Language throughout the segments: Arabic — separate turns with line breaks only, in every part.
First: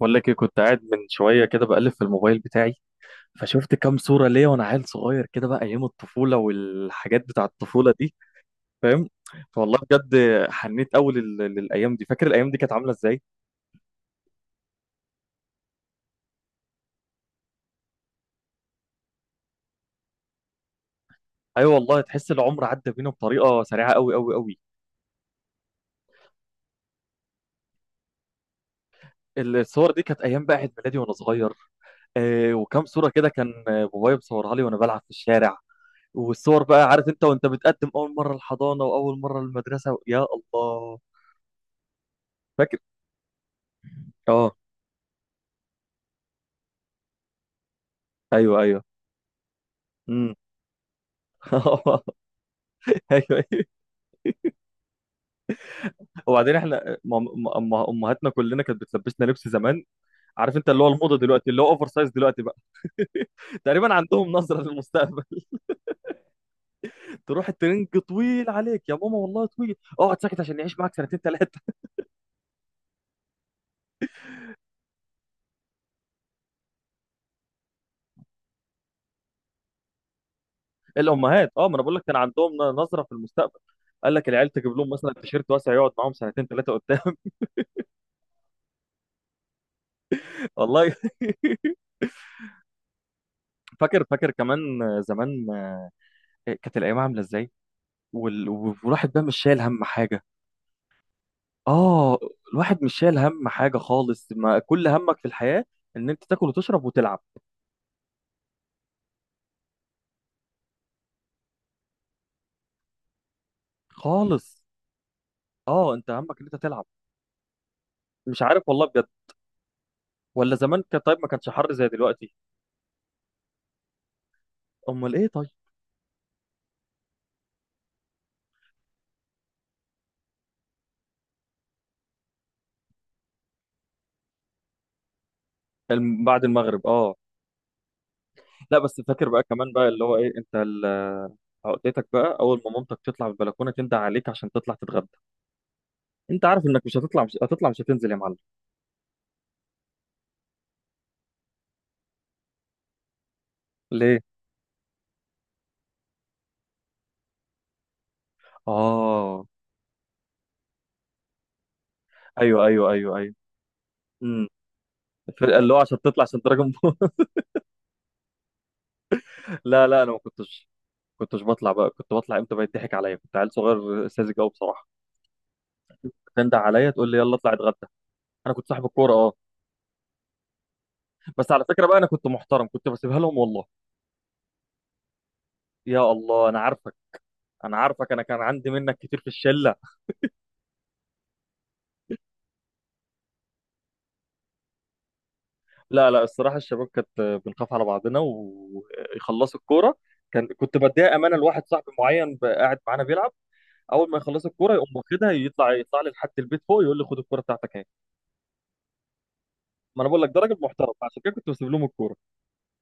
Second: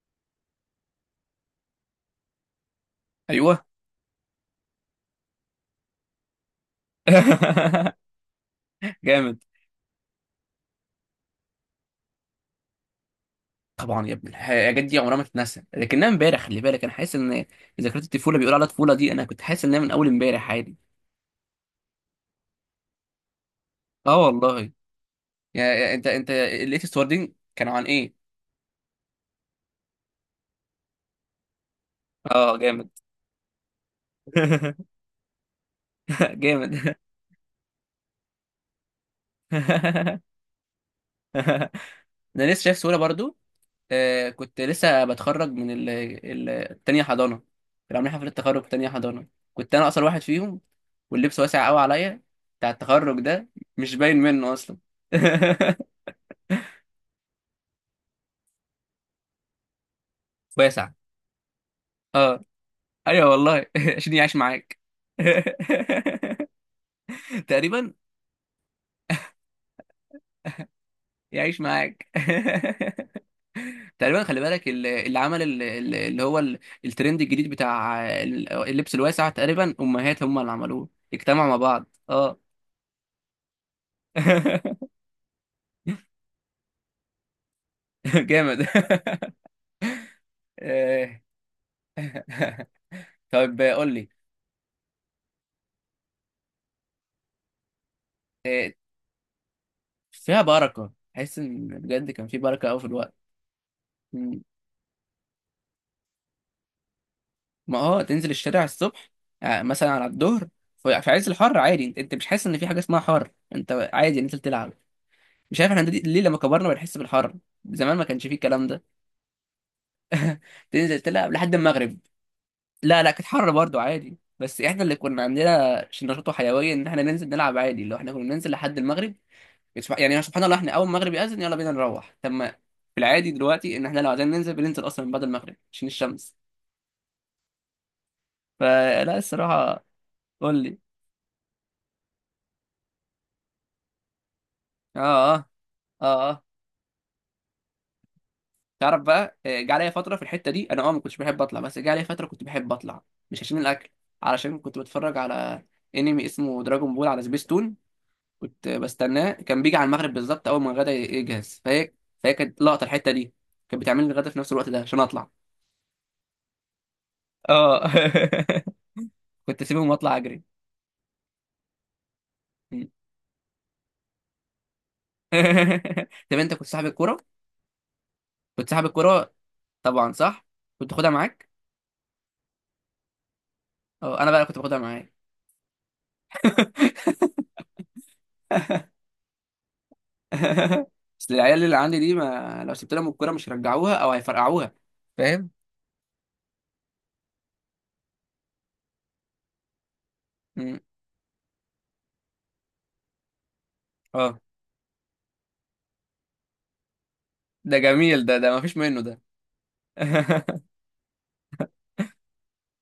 بقول لك ايه؟ كنت قاعد من شويه كده بقلب في الموبايل بتاعي،
ايوه.
فشفت كام صوره ليا وانا عيل صغير كده بقى. ايام الطفوله والحاجات بتاع الطفوله دي، فاهم؟
جامد.
فوالله بجد حنيت قوي للايام دي. فاكر الايام دي كانت عامله ازاي؟
طبعا يا ابني، الحاجات دي عمرها ما تتنسى، لكنها امبارح. خلي بالك، انا حاسس ان ذكريات الطفوله بيقولوا عليها طفوله، دي انا كنت حاسس انها من اول امبارح عادي.
ايوه والله، تحس العمر عدى بينا بطريقه سريعه قوي
اه
قوي قوي.
والله. يعني انت لقيت الصور دي كانوا عن ايه؟
الصور دي كانت ايام بقى عيد ميلادي وانا صغير. آه،
اه
وكام
جامد.
صوره كده كان، بابايا مصورها لي وانا بلعب في الشارع. والصور بقى
جامد.
عارف انت، وانت بتقدم اول مره الحضانه واول مره المدرسه، يا الله.
انا لسه شايف
فاكر.
صوره برضو. آه،
اه،
كنت لسه بتخرج من التانية حضانة. كانوا عاملين حفلة
ايوه
تخرج في
ايوه.
تانية حضانة. كنت أنا أقصر واحد
إمم.
فيهم، واللبس واسع قوي
اه،
عليا، بتاع التخرج
ايوه
ده،
ايوه.
مش باين منه أصلا.
وبعدين احنا امهاتنا كلنا كانت بتلبسنا لبس زمان. عارف انت، اللي هو
واسع،
الموضه دلوقتي، اللي هو اوفر سايز دلوقتي
اه.
بقى.
أيوه والله.
تقريبا
عشان
عندهم
يعيش
نظره
معاك.
للمستقبل. تروح الترنج
تقريبا.
طويل عليك يا ماما، والله طويل، اقعد ساكت عشان يعيش معاك سنتين
يعيش
ثلاثه.
معاك. تقريبا. خلي بالك اللي عمل الترند الجديد بتاع اللبس الواسع، تقريبا امهات هم اللي عملوه. اجتمعوا
الامهات،
مع
اه، ما انا
بعض،
بقول لك كان
اه.
عندهم نظره في المستقبل. قال لك العيال تجيب لهم مثلا تيشيرت واسع يقعد معاهم سنتين ثلاثه قدام.
جامد.
والله.
آه. طيب قول
فاكر
لي.
فاكر كمان زمان. كانت الايام عامله ازاي.
آه،
والواحد بقى مش شايل هم حاجه،
فيها بركة، حاسس ان بجد
اه،
كان في بركة قوي
الواحد
في
مش
الوقت.
شايل هم حاجه خالص.
مم.
ما كل همك في الحياه ان انت تاكل وتشرب وتلعب،
ما تنزل الشارع الصبح، مثلا على الظهر، في عز الحر عادي. انت مش حاسس ان في حاجة اسمها حر، انت عادي نزل
خالص.
تلعب. مش عارف احنا
اه، انت
ليه لما
همك ان انت
كبرنا
تلعب.
بنحس بالحر؟ زمان ما كانش فيه
مش عارف
الكلام ده.
والله، بجد. ولا زمان
تنزل
كان طيب، ما
تلعب
كانش
لحد
حر زي
المغرب.
دلوقتي.
لا لا، كانت حر برضو عادي، بس احنا اللي
امال
كنا
ايه طيب؟
عندنا نشاط وحيوية ان احنا ننزل نلعب عادي، لو احنا كنا ننزل لحد المغرب. يعني سبحان الله احنا اول ما المغرب يأذن يلا بينا نروح. طب ما في العادي دلوقتي ان احنا لو عايزين ننزل بننزل اصلا من بعد المغرب عشان الشمس.
بعد المغرب، اه. لا، بس
فلا،
فاكر بقى كمان
الصراحه.
بقى اللي هو ايه، انت
قول لي.
عقدتك بقى، اول ما مامتك تطلع من البلكونه تندى عليك عشان تطلع
اه،
تتغدى،
اه، اه، اه.
انت عارف انك مش هتطلع، مش هتطلع، مش هتنزل يا معلم.
تعرف بقى، جه عليا فتره في الحته دي انا ما كنتش بحب اطلع، بس جه عليا فتره كنت بحب اطلع. مش عشان الاكل.
ليه؟
علشان كنت بتفرج على انمي اسمه دراجون بول على سبيستون. كنت بستناه،
اه،
كان بيجي على المغرب بالظبط اول ما الغدا يجهز. فهي كانت
ايوه
لقطه
ايوه
الحته
ايوه
دي.
ايوه.
كانت بتعمل لي الغدا في
امم.
نفس الوقت ده عشان اطلع.
اللي هو عشان تطلع، عشان تراجع.
اه. كنت
لا
اسيبهم
لا، انا
واطلع
ما
اجري.
كنتش بطلع بقى. كنت بطلع امتى بقى يضحك عليا، كنت عيل صغير ساذج قوي بصراحه.
طب انت
تندع
كنت صاحب
عليا تقول
الكوره.
لي يلا اطلع اتغدى. انا كنت
كنت صاحب
صاحب الكوره، اه.
الكوره طبعا، صح، كنت تاخدها معاك.
بس على فكره بقى، انا كنت محترم، كنت بسيبها لهم والله.
اه، انا بقى كنت باخدها معايا.
يا الله، انا عارفك، انا عارفك، انا كان عندي منك كتير في الشله.
بس العيال اللي عندي دي، ما لو سبت لهم الكوره مش هيرجعوها او هيفرقعوها. فاهم.
لا لا، الصراحه الشباب كانت بنخاف على بعضنا ويخلصوا الكوره. كنت
مم.
بديها امانه لواحد صاحبي معين بقى قاعد معانا بيلعب، اول ما
اه،
يخلص الكوره يقوم واخدها، يطلع لي لحد البيت فوق، يقول لي خد الكوره بتاعتك
ده
اهي.
جميل ده ما فيش منه ده.
ما انا بقول لك ده راجل محترم، عشان كده كنت بسيب لهم الكوره.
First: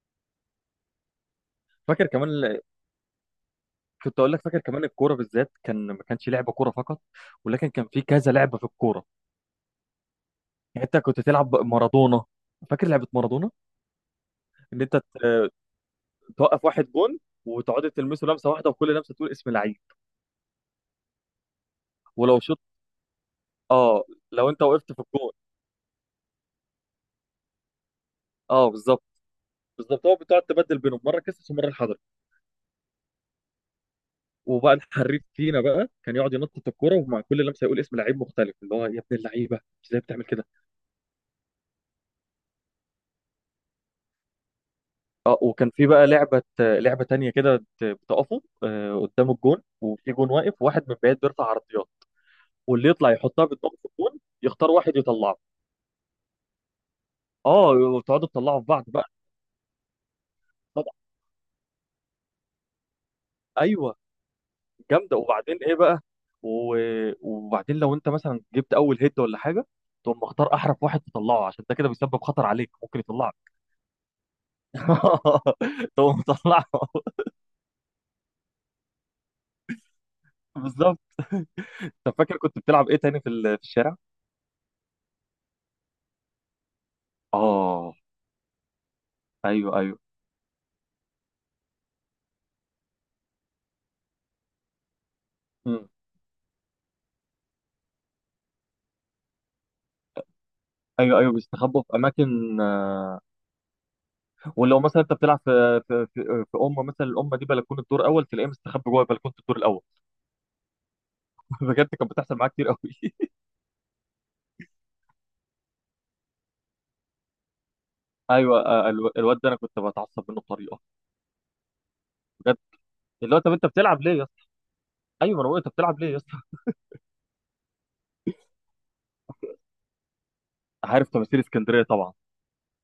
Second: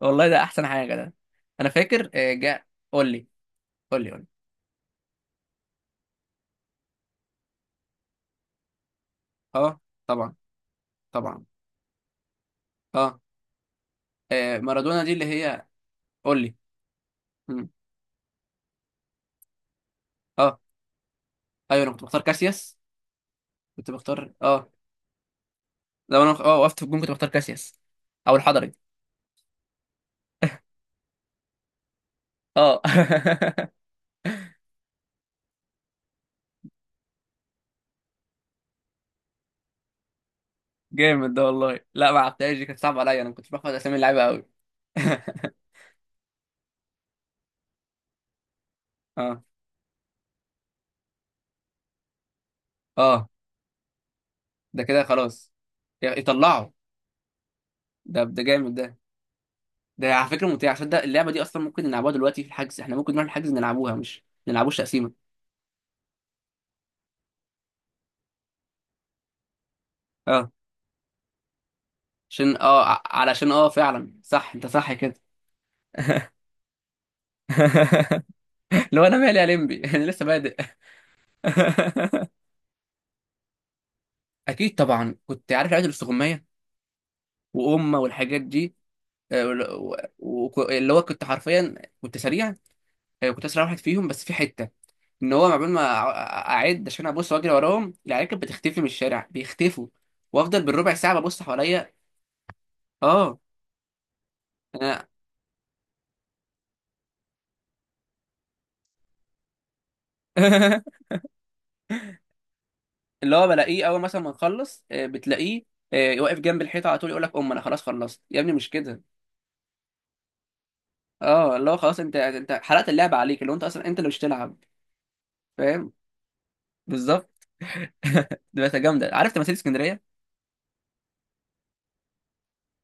والله ده احسن حاجه ده. انا
فاكر
فاكر
كمان؟
جاء. قول لي. قول لي،
كنت
قول لي.
اقول لك فاكر كمان، الكوره بالذات كان ما كانش لعبه كوره فقط، ولكن كان في كذا لعبه في الكوره.
اه، طبعا،
يعني انت كنت
طبعا.
تلعب مارادونا، فاكر لعبه
اه،
مارادونا؟ ان انت
مارادونا دي اللي هي. قول لي.
توقف واحد جون
مم.
وتقعد تلمسه لمسه واحده، وكل لمسه تقول اسم لعيب.
اه. ايوه، انا كنت بختار
ولو شوط،
كاسياس. كنت
اه،
بختار،
لو انت
اه،
وقفت في الجون.
لو انا وقفت في الجون كنت بختار كاسياس، او
اه،
الحضري.
بالظبط، بالظبط. هو بتقعد تبدل بينهم، مره كسس ومره الحضري.
اه.
وبقى الحريف فينا بقى كان يقعد ينطط الكوره، ومع كل لمسه يقول اسم لعيب مختلف، اللي هو يا ابن اللعيبه ازاي بتعمل كده؟
جامد ده والله، لا ما عرفتهاش دي، كانت صعبه عليا، انا ما كنتش بحفظ اسامي اللعيبه قوي.
اه، وكان في بقى لعبة تانية كده، بتقفوا قدام
اه،
الجون، وفي جون واقف، وواحد من بعيد بيرفع عرضيات، واللي يطلع
اه،
يحطها بدماغه في الجون يختار
ده
واحد
كده
يطلعه.
خلاص يطلعوا.
اه، وتقعدوا
ده
تطلعوا في
جامد ده.
بعض بقى.
ده على فكره ممتع، عشان
طبعا.
ده اللعبه دي اصلا ممكن نلعبوها دلوقتي في الحجز، احنا ممكن نروح الحجز نلعبوها
ايوه.
مش نلعبوش
جامدة.
تقسيمه.
وبعدين ايه بقى؟ و... وبعدين لو انت مثلا جبت اول هيد ولا حاجة، تقوم
اه،
مختار احرف واحد تطلعه، عشان ده كده بيسبب خطر
عشان
عليك، ممكن يطلعك.
علشان فعلا صح، انت صح كده.
تقوم مطلعه.
لو انا مالي يا لمبي. انا لسه بادئ.
بالظبط. طب فاكر كنت بتلعب ايه تاني في في الشارع؟
اكيد طبعا، كنت عارف لعبه الاستغمايه
اه،
وامه والحاجات دي،
ايوه ايوه.
واللي هو كنت حرفيا كنت سريع. كنت اسرع واحد فيهم، بس في حته ان هو عقبال ما
إمم.
اعد عشان ابص واجري وراهم، العيال كانت بتختفي من الشارع، بيختفوا وافضل بالربع
ايوه
ساعه
ايوه،
ببص
بيستخبوا
حواليا.
في اماكن،
اه،
ولو مثلا
انا.
انت بتلعب في في امه مثلا، الامه دي بلكونه الدور اول، تلاقيه مستخبي جوه بلكونه الدور الاول. بجد، كانت بتحصل معايا كتير قوي.
اللي هو بلاقيه اول مثلا ما نخلص، بتلاقيه واقف جنب الحيطه على طول، يقول لك ام انا خلاص خلصت يا ابني،
ايوه،
مش كده.
الواد ده انا كنت بتعصب منه بطريقه،
اه، اللي هو خلاص انت
بجد.
حرقت اللعبه
اللي هو
عليك، اللي
طب
هو انت
انت
اصلا انت
بتلعب
اللي
ليه
مش
يا اسطى،
تلعب.
ايوه، انا بقول انت
فاهم.
بتلعب ليه يا اسطى؟
بالظبط. دي بس جامده، عارف تماثيل اسكندريه.
عارف تماثيل اسكندريه طبعا.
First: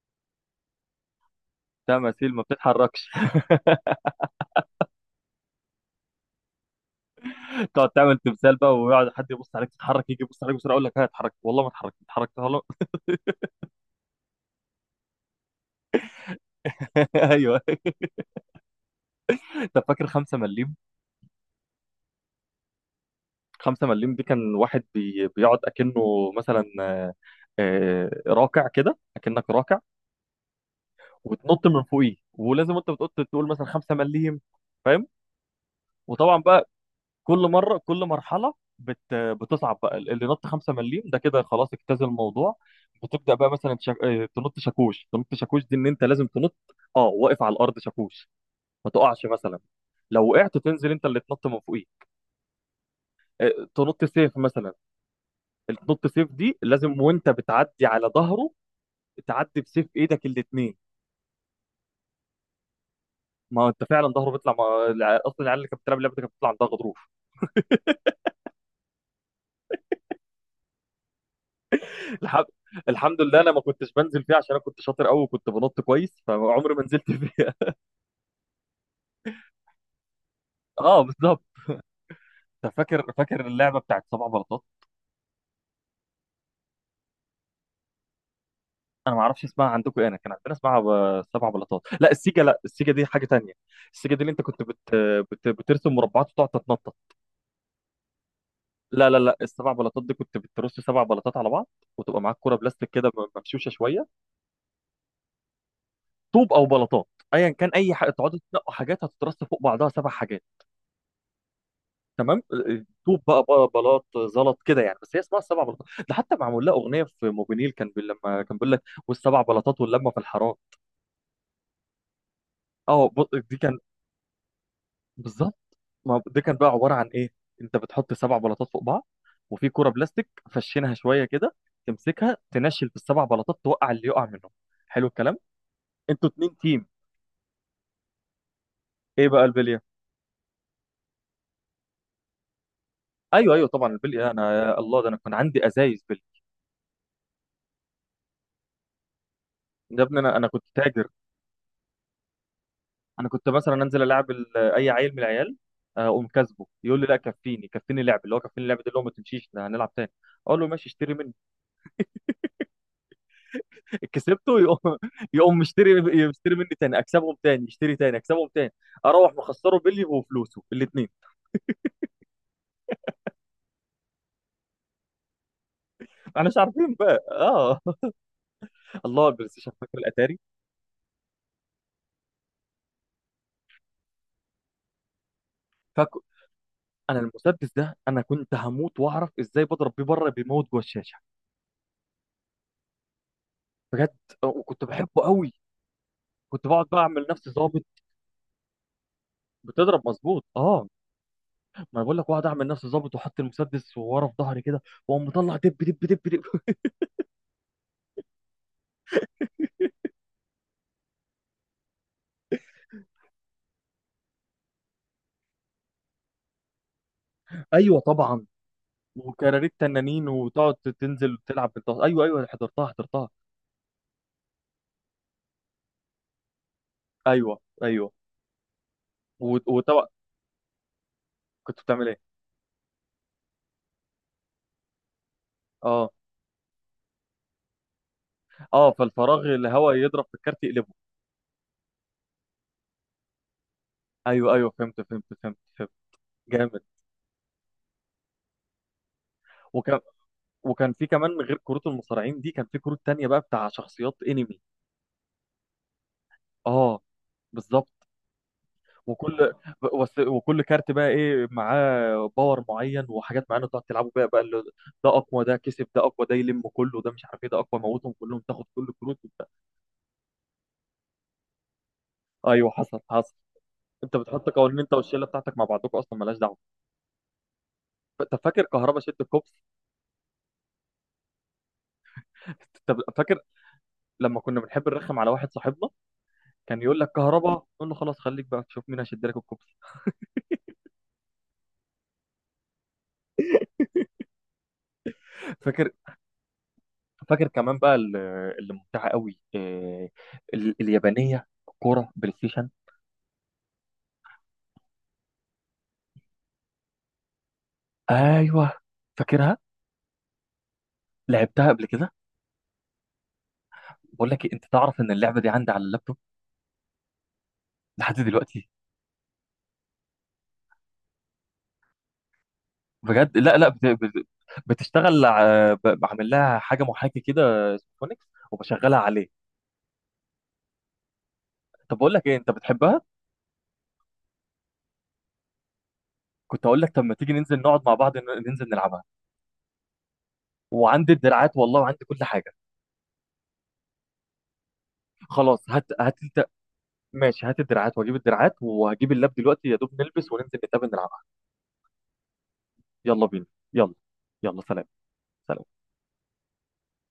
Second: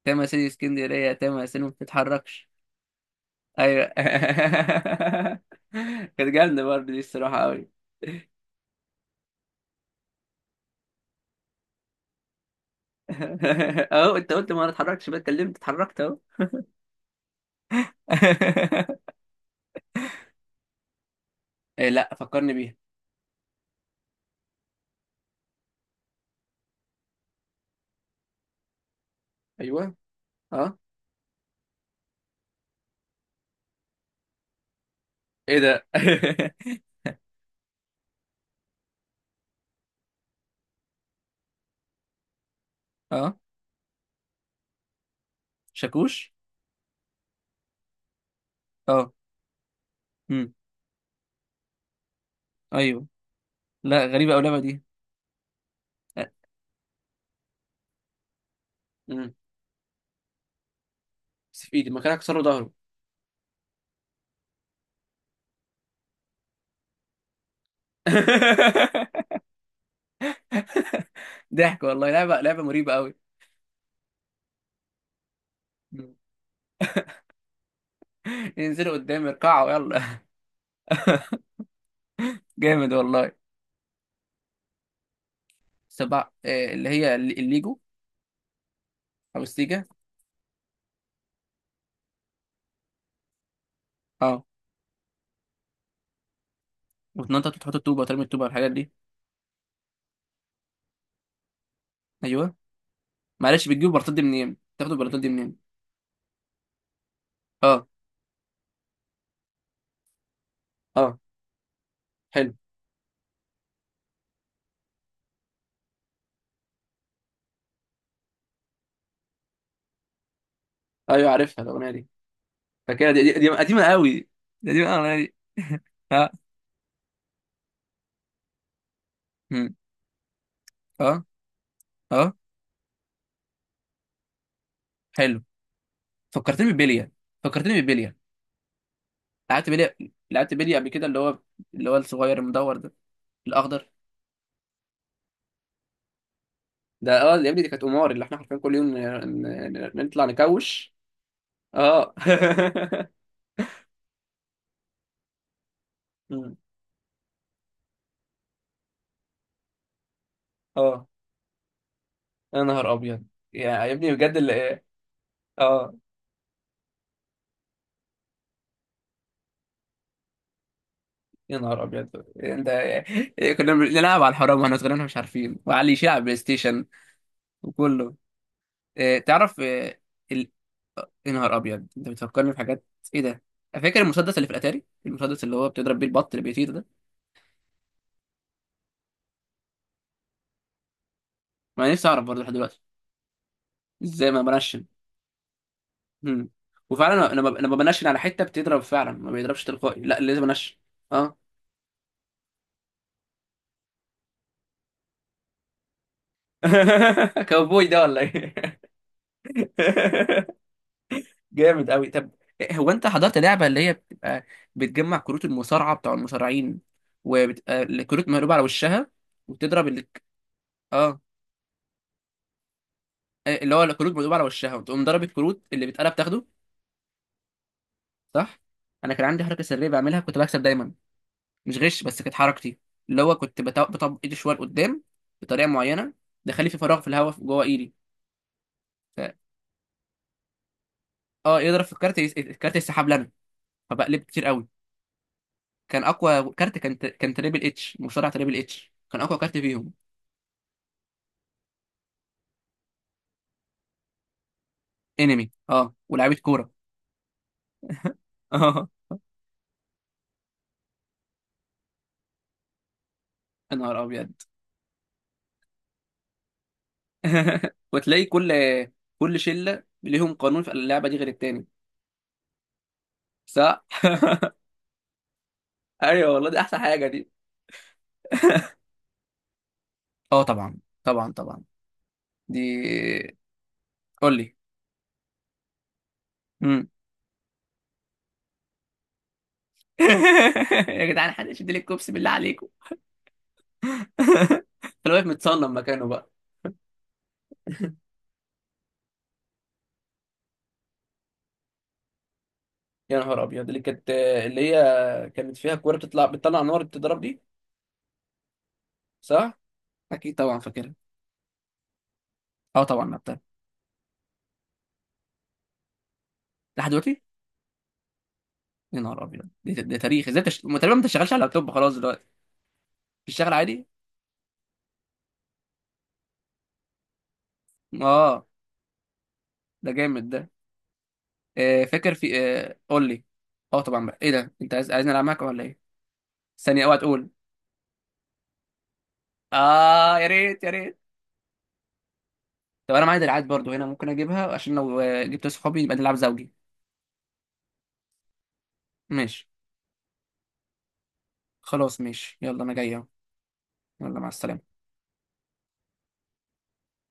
تماثيل اسكندريه، تماثيل ما
تماثيل ما
بتتحركش.
بتتحركش.
ايوه. كانت جامده برضه دي الصراحه قوي.
تقعد تعمل تمثال بقى، ويقعد حد يبص عليك، تتحرك، يجي يبص عليك بسرعه، اقول لك ها، اتحرك والله ما اتحركت، اتحركت والله.
اهو انت قلت ما اتحركتش بقى، اتكلمت اتحركت اهو.
ايوه. طب فاكر 5 مليم؟
إيه، لا فكرني بيها.
خمسة مليم دي كان واحد بيقعد أكنه مثلا، راكع كده، أكنك راكع،
ايوه، اه.
وتنط من فوقيه. ولازم أنت بتقول، مثلا خمسة مليم، فاهم؟
ايه ده؟
وطبعا بقى كل كل مرحلة بتصعب بقى. اللي نط خمسة مليم ده كده خلاص اجتاز الموضوع، بتبدأ
اه،
بقى مثلا، شك... آه، تنط شاكوش. تنط شاكوش دي إن أنت لازم
شاكوش.
تنط، أه، واقف على الأرض شاكوش، ما
اه.
تقعش مثلا. لو
امم.
وقعت تنزل أنت اللي تنط من فوقيه.
ايوه. لا،
تنط
غريبه
سيف
قوي اللعبه
مثلا.
دي.
النط سيف دي لازم وانت بتعدي على ظهره،
امم.
تعدي بسيف ايدك الاثنين.
بس في ايدي مكانها كسروا ظهره.
ما انت فعلا ظهره بيطلع، ما... الع- اصلا العيال اللي كانت بتلعب اللعبه دي كانت بتطلع عندها غضروف.
ضحك والله، لعبه
الحمد
لعبه مريبه قوي.
الحمد لله، انا ما كنتش بنزل فيها عشان انا كنت شاطر قوي وكنت بنط
مم.
كويس، فعمري ما نزلت فيها.
ينزلوا قدام يركعوا، يلا.
اه، بالظبط. انت
جامد
فاكر
والله.
فاكر اللعبه بتاعت سبع بلاطات؟
سبع إيه، اللي هي الليجو،
انا ما
او
اعرفش اسمها
السيجا.
عندكم ايه، انا كان عندنا اسمها سبع بلاطات. لا، السيجا دي حاجه تانية. السيجا دي اللي انت
اه،
كنت بترسم مربعات وتقعد تتنطط.
وتنطط وتحط الطوبه وترمي الطوبه والحاجات دي.
لا لا لا، السبع بلاطات دي كنت بترص سبع بلاطات على بعض، وتبقى معاك
ايوه،
كرة بلاستيك كده
معلش
ممشوشه
بتجيب
شويه.
البلاطات دي منين؟ بتاخد البلاطات دي منين؟
طوب او بلاطات، ايا كان،
اه،
اي حاجه تقعدوا تنقوا حاجات هتترص فوق بعضها سبع حاجات.
اه.
تمام،
حلو.
طوب بقى بلاط، زلط كده يعني. بس هي اسمها السبع بلاطات، ده حتى معمول لها اغنيه في موبينيل، كان لما كان بيقول لك والسبع بلاطات واللمه في الحرام.
ايوه، عارفها الاغنيه دي.
اه،
فاكرها، دي، دي، دي
دي كان،
قديمه قوي. دي قديمه قوي الاغنيه دي.
بالظبط. ما
اه.
دي كان بقى عباره عن ايه، انت بتحط سبع بلاطات فوق بعض، وفي
مم.
كرة بلاستيك فشينها
اه،
شويه كده،
اه،
تمسكها تنشل في السبع بلاطات، توقع اللي يقع منهم. حلو الكلام.
حلو.
انتوا اتنين
فكرتني
تيم.
ببلية، فكرتني ببلية.
ايه بقى
لعبت
البليه؟
بلية، لعبت بلية قبل كده، اللي هو اللي هو الصغير المدور ده،
ايوه ايوه،
الاخضر.
طبعا البليه، انا يا الله، ده انا كان عندي ازايز بليه.
ده اه يا ابني، دي كانت قمار، اللي احنا حرفيا كل يوم
يا ابني،
نطلع
انا كنت
نكوش.
تاجر.
اه.
انا كنت مثلا انزل العب اي عيل من العيال، اقوم
مم.
كاسبه، يقول لي لا كفيني، كفيني لعب، اللي هو كفيني لعب ده اللي هو ما تمشيش ده، هنلعب تاني. اقول له ماشي،
اه.
اشتري مني.
يا نهار ابيض. يا ابني بجد
كسبته
اللي.
يقوم، يقوم مشتري،
اه،
يشتري مني تاني، اكسبهم تاني، يشتري تاني، اكسبهم تاني. اروح مخسره بلي وفلوسه الاثنين.
يا نهار ابيض. انت كنا بنلعب على الحرام واحنا صغيرين مش عارفين، وعلي يشيل على البلاي
احنا مش
ستيشن
عارفين بقى، اه.
وكله. إيه،
الله، البلاي
تعرف
ستيشن. فاكر
إيه
الاتاري؟
ال... يا نهار ابيض انت بتفكرني في حاجات. ايه ده؟ فاكر المسدس اللي في الاتاري، المسدس اللي هو بتضرب بيه
فاكر.
البط اللي بيطير ده.
انا المسدس ده، انا كنت هموت واعرف ازاي بضرب بيه بره بيموت جوه الشاشه.
ما أنا نفسي اعرف برضه لحد دلوقتي
بجد.
ازاي ما بنشن.
وكنت بحبه قوي.
مم.
كنت بقعد بقى
وفعلا
اعمل نفسي
أنا
ظابط.
بنشن على حته بتضرب فعلا، ما بيضربش تلقائي،
بتضرب
لا لازم
مظبوط،
انشن.
اه.
اه.
ما انا بقول لك، بقعد اعمل نفسي ظابط واحط المسدس ورا في ظهري كده، واقوم مطلع دب دب دب دب.
كاوبوي ده ولا ايه؟ جامد قوي. طب هو انت حضرت لعبه اللي هي بتبقى بتجمع كروت المصارعه بتاع المصارعين، وبتبقى
ايوه.
الكروت
طبعا.
مقلوبه على وشها،
وكراريت
وتضرب اللي.
تنانين، وتقعد
اه.
تنزل تلعب بالطاقه. ايوه ايوه، حضرتها، حضرتها.
اللي هو الكروت مقلوبه على وشها، وتقوم ضرب الكروت اللي بتقلب تاخده.
ايوه ايوه،
صح. انا كان عندي حركه سريه
وطبعا
بعملها، كنت بكسب دايما. مش
كنت
غش،
بتعمل
بس
ايه؟
كانت حركتي، اللي هو كنت بطبق ايدي شويه لقدام، بطريقه
اه.
معينه، دخلي في فراغ، في الهواء، جوه ايدي.
اه،
ف...
فالفراغ الهواء يضرب في الكارت يقلبه.
اه، يضرب في الكارت، الكارت يسحب لنا، فبقلب كتير
ايوه
قوي.
ايوه، فهمت فهمت فهمت فهمت.
كان اقوى كارت،
جامد.
كان تريبل اتش، مصارع تريبل اتش كان اقوى كارت فيهم.
وكان في كمان، غير كروت المصارعين دي كان في كروت تانية بقى بتاع شخصيات انمي.
انمي اه، ولاعيبه كوره.
اه، بالظبط.
اه.
وكل وكل كارت بقى ايه معاه باور معين وحاجات معينه
يا
تقعد
نهار
تلعبوا بيها
ابيض.
بقى، اللي ده اقوى، ده كسب، ده اقوى، ده يلم كله، ده مش عارف ايه، ده اقوى موتهم
وتلاقي
كلهم تاخد كل الكروت
كل
وبتاع.
شله ليهم قانون في اللعبه دي غير التاني.
ايوه، حصل حصل.
صح.
انت بتحط قوانين انت والشله بتاعتك مع بعضكم، اصلا
ايوه
مالهاش
والله،
دعوه.
دي احسن حاجه دي.
طب فاكر كهربا شد الكوبس؟
اه طبعا، طبعا طبعا، دي.
طب فاكر
قول
لما
لي.
كنا بنحب نرخم على واحد صاحبنا، كان
مم.
يقول لك كهربا، نقول له خلاص خليك بقى تشوف مين هيشد لك الكوبس.
يا جدعان، حد يشد لي الكوبس بالله عليكم. كان واقف متصنم
فاكر.
مكانه بقى.
فاكر كمان بقى اللي ممتعه قوي، اليابانيه، كوره بلاي ستيشن.
يا نهار ابيض. اللي هي كانت فيها كوره بتطلع، نار بتضرب دي.
ايوه،
صح.
فاكرها،
اكيد طبعا فاكرها.
لعبتها قبل كده.
اه طبعا لعبتها.
بقول لك إيه، انت تعرف ان اللعبه دي عندي على اللابتوب
لحد دلوقتي؟
لحد دلوقتي؟
يا نهار ابيض، ده تاريخ، ازاي ما تقريبا ما تشتغلش على لابتوب خلاص دلوقتي.
بجد.
بتشتغل
لا لا،
عادي.
بتشتغل، بعمل لها حاجه محاكي كده، سيمفونيكس،
اه،
وبشغلها عليه.
ده جامد ده. آه،
طب
فاكر
بقول لك ايه،
في،
انت
آه،
بتحبها؟
قول لي. اه طبعا، بقى ايه ده، انت عايز عايزني العب معاك ولا ايه؟
كنت اقول
ثانيه،
لك
اوعى
طب ما
تقول.
تيجي ننزل نقعد مع بعض، ننزل نلعبها.
اه، يا ريت، يا ريت.
وعندي الدراعات والله، وعندي كل حاجه.
طب انا معايا دراعات برضو هنا، ممكن اجيبها عشان لو جبت
خلاص
صحابي
هات
يبقى نلعب
هات انت.
زوجي.
ماشي، هات الدراعات واجيب الدراعات، وهجيب اللاب
ماشي.
دلوقتي، يا دوب نلبس وننزل نتقابل نلعب.
خلاص ماشي، يلا انا جاي أهو.
يلا بينا. يلا.
يلا مع
يلا
السلامه.
سلام. سلام.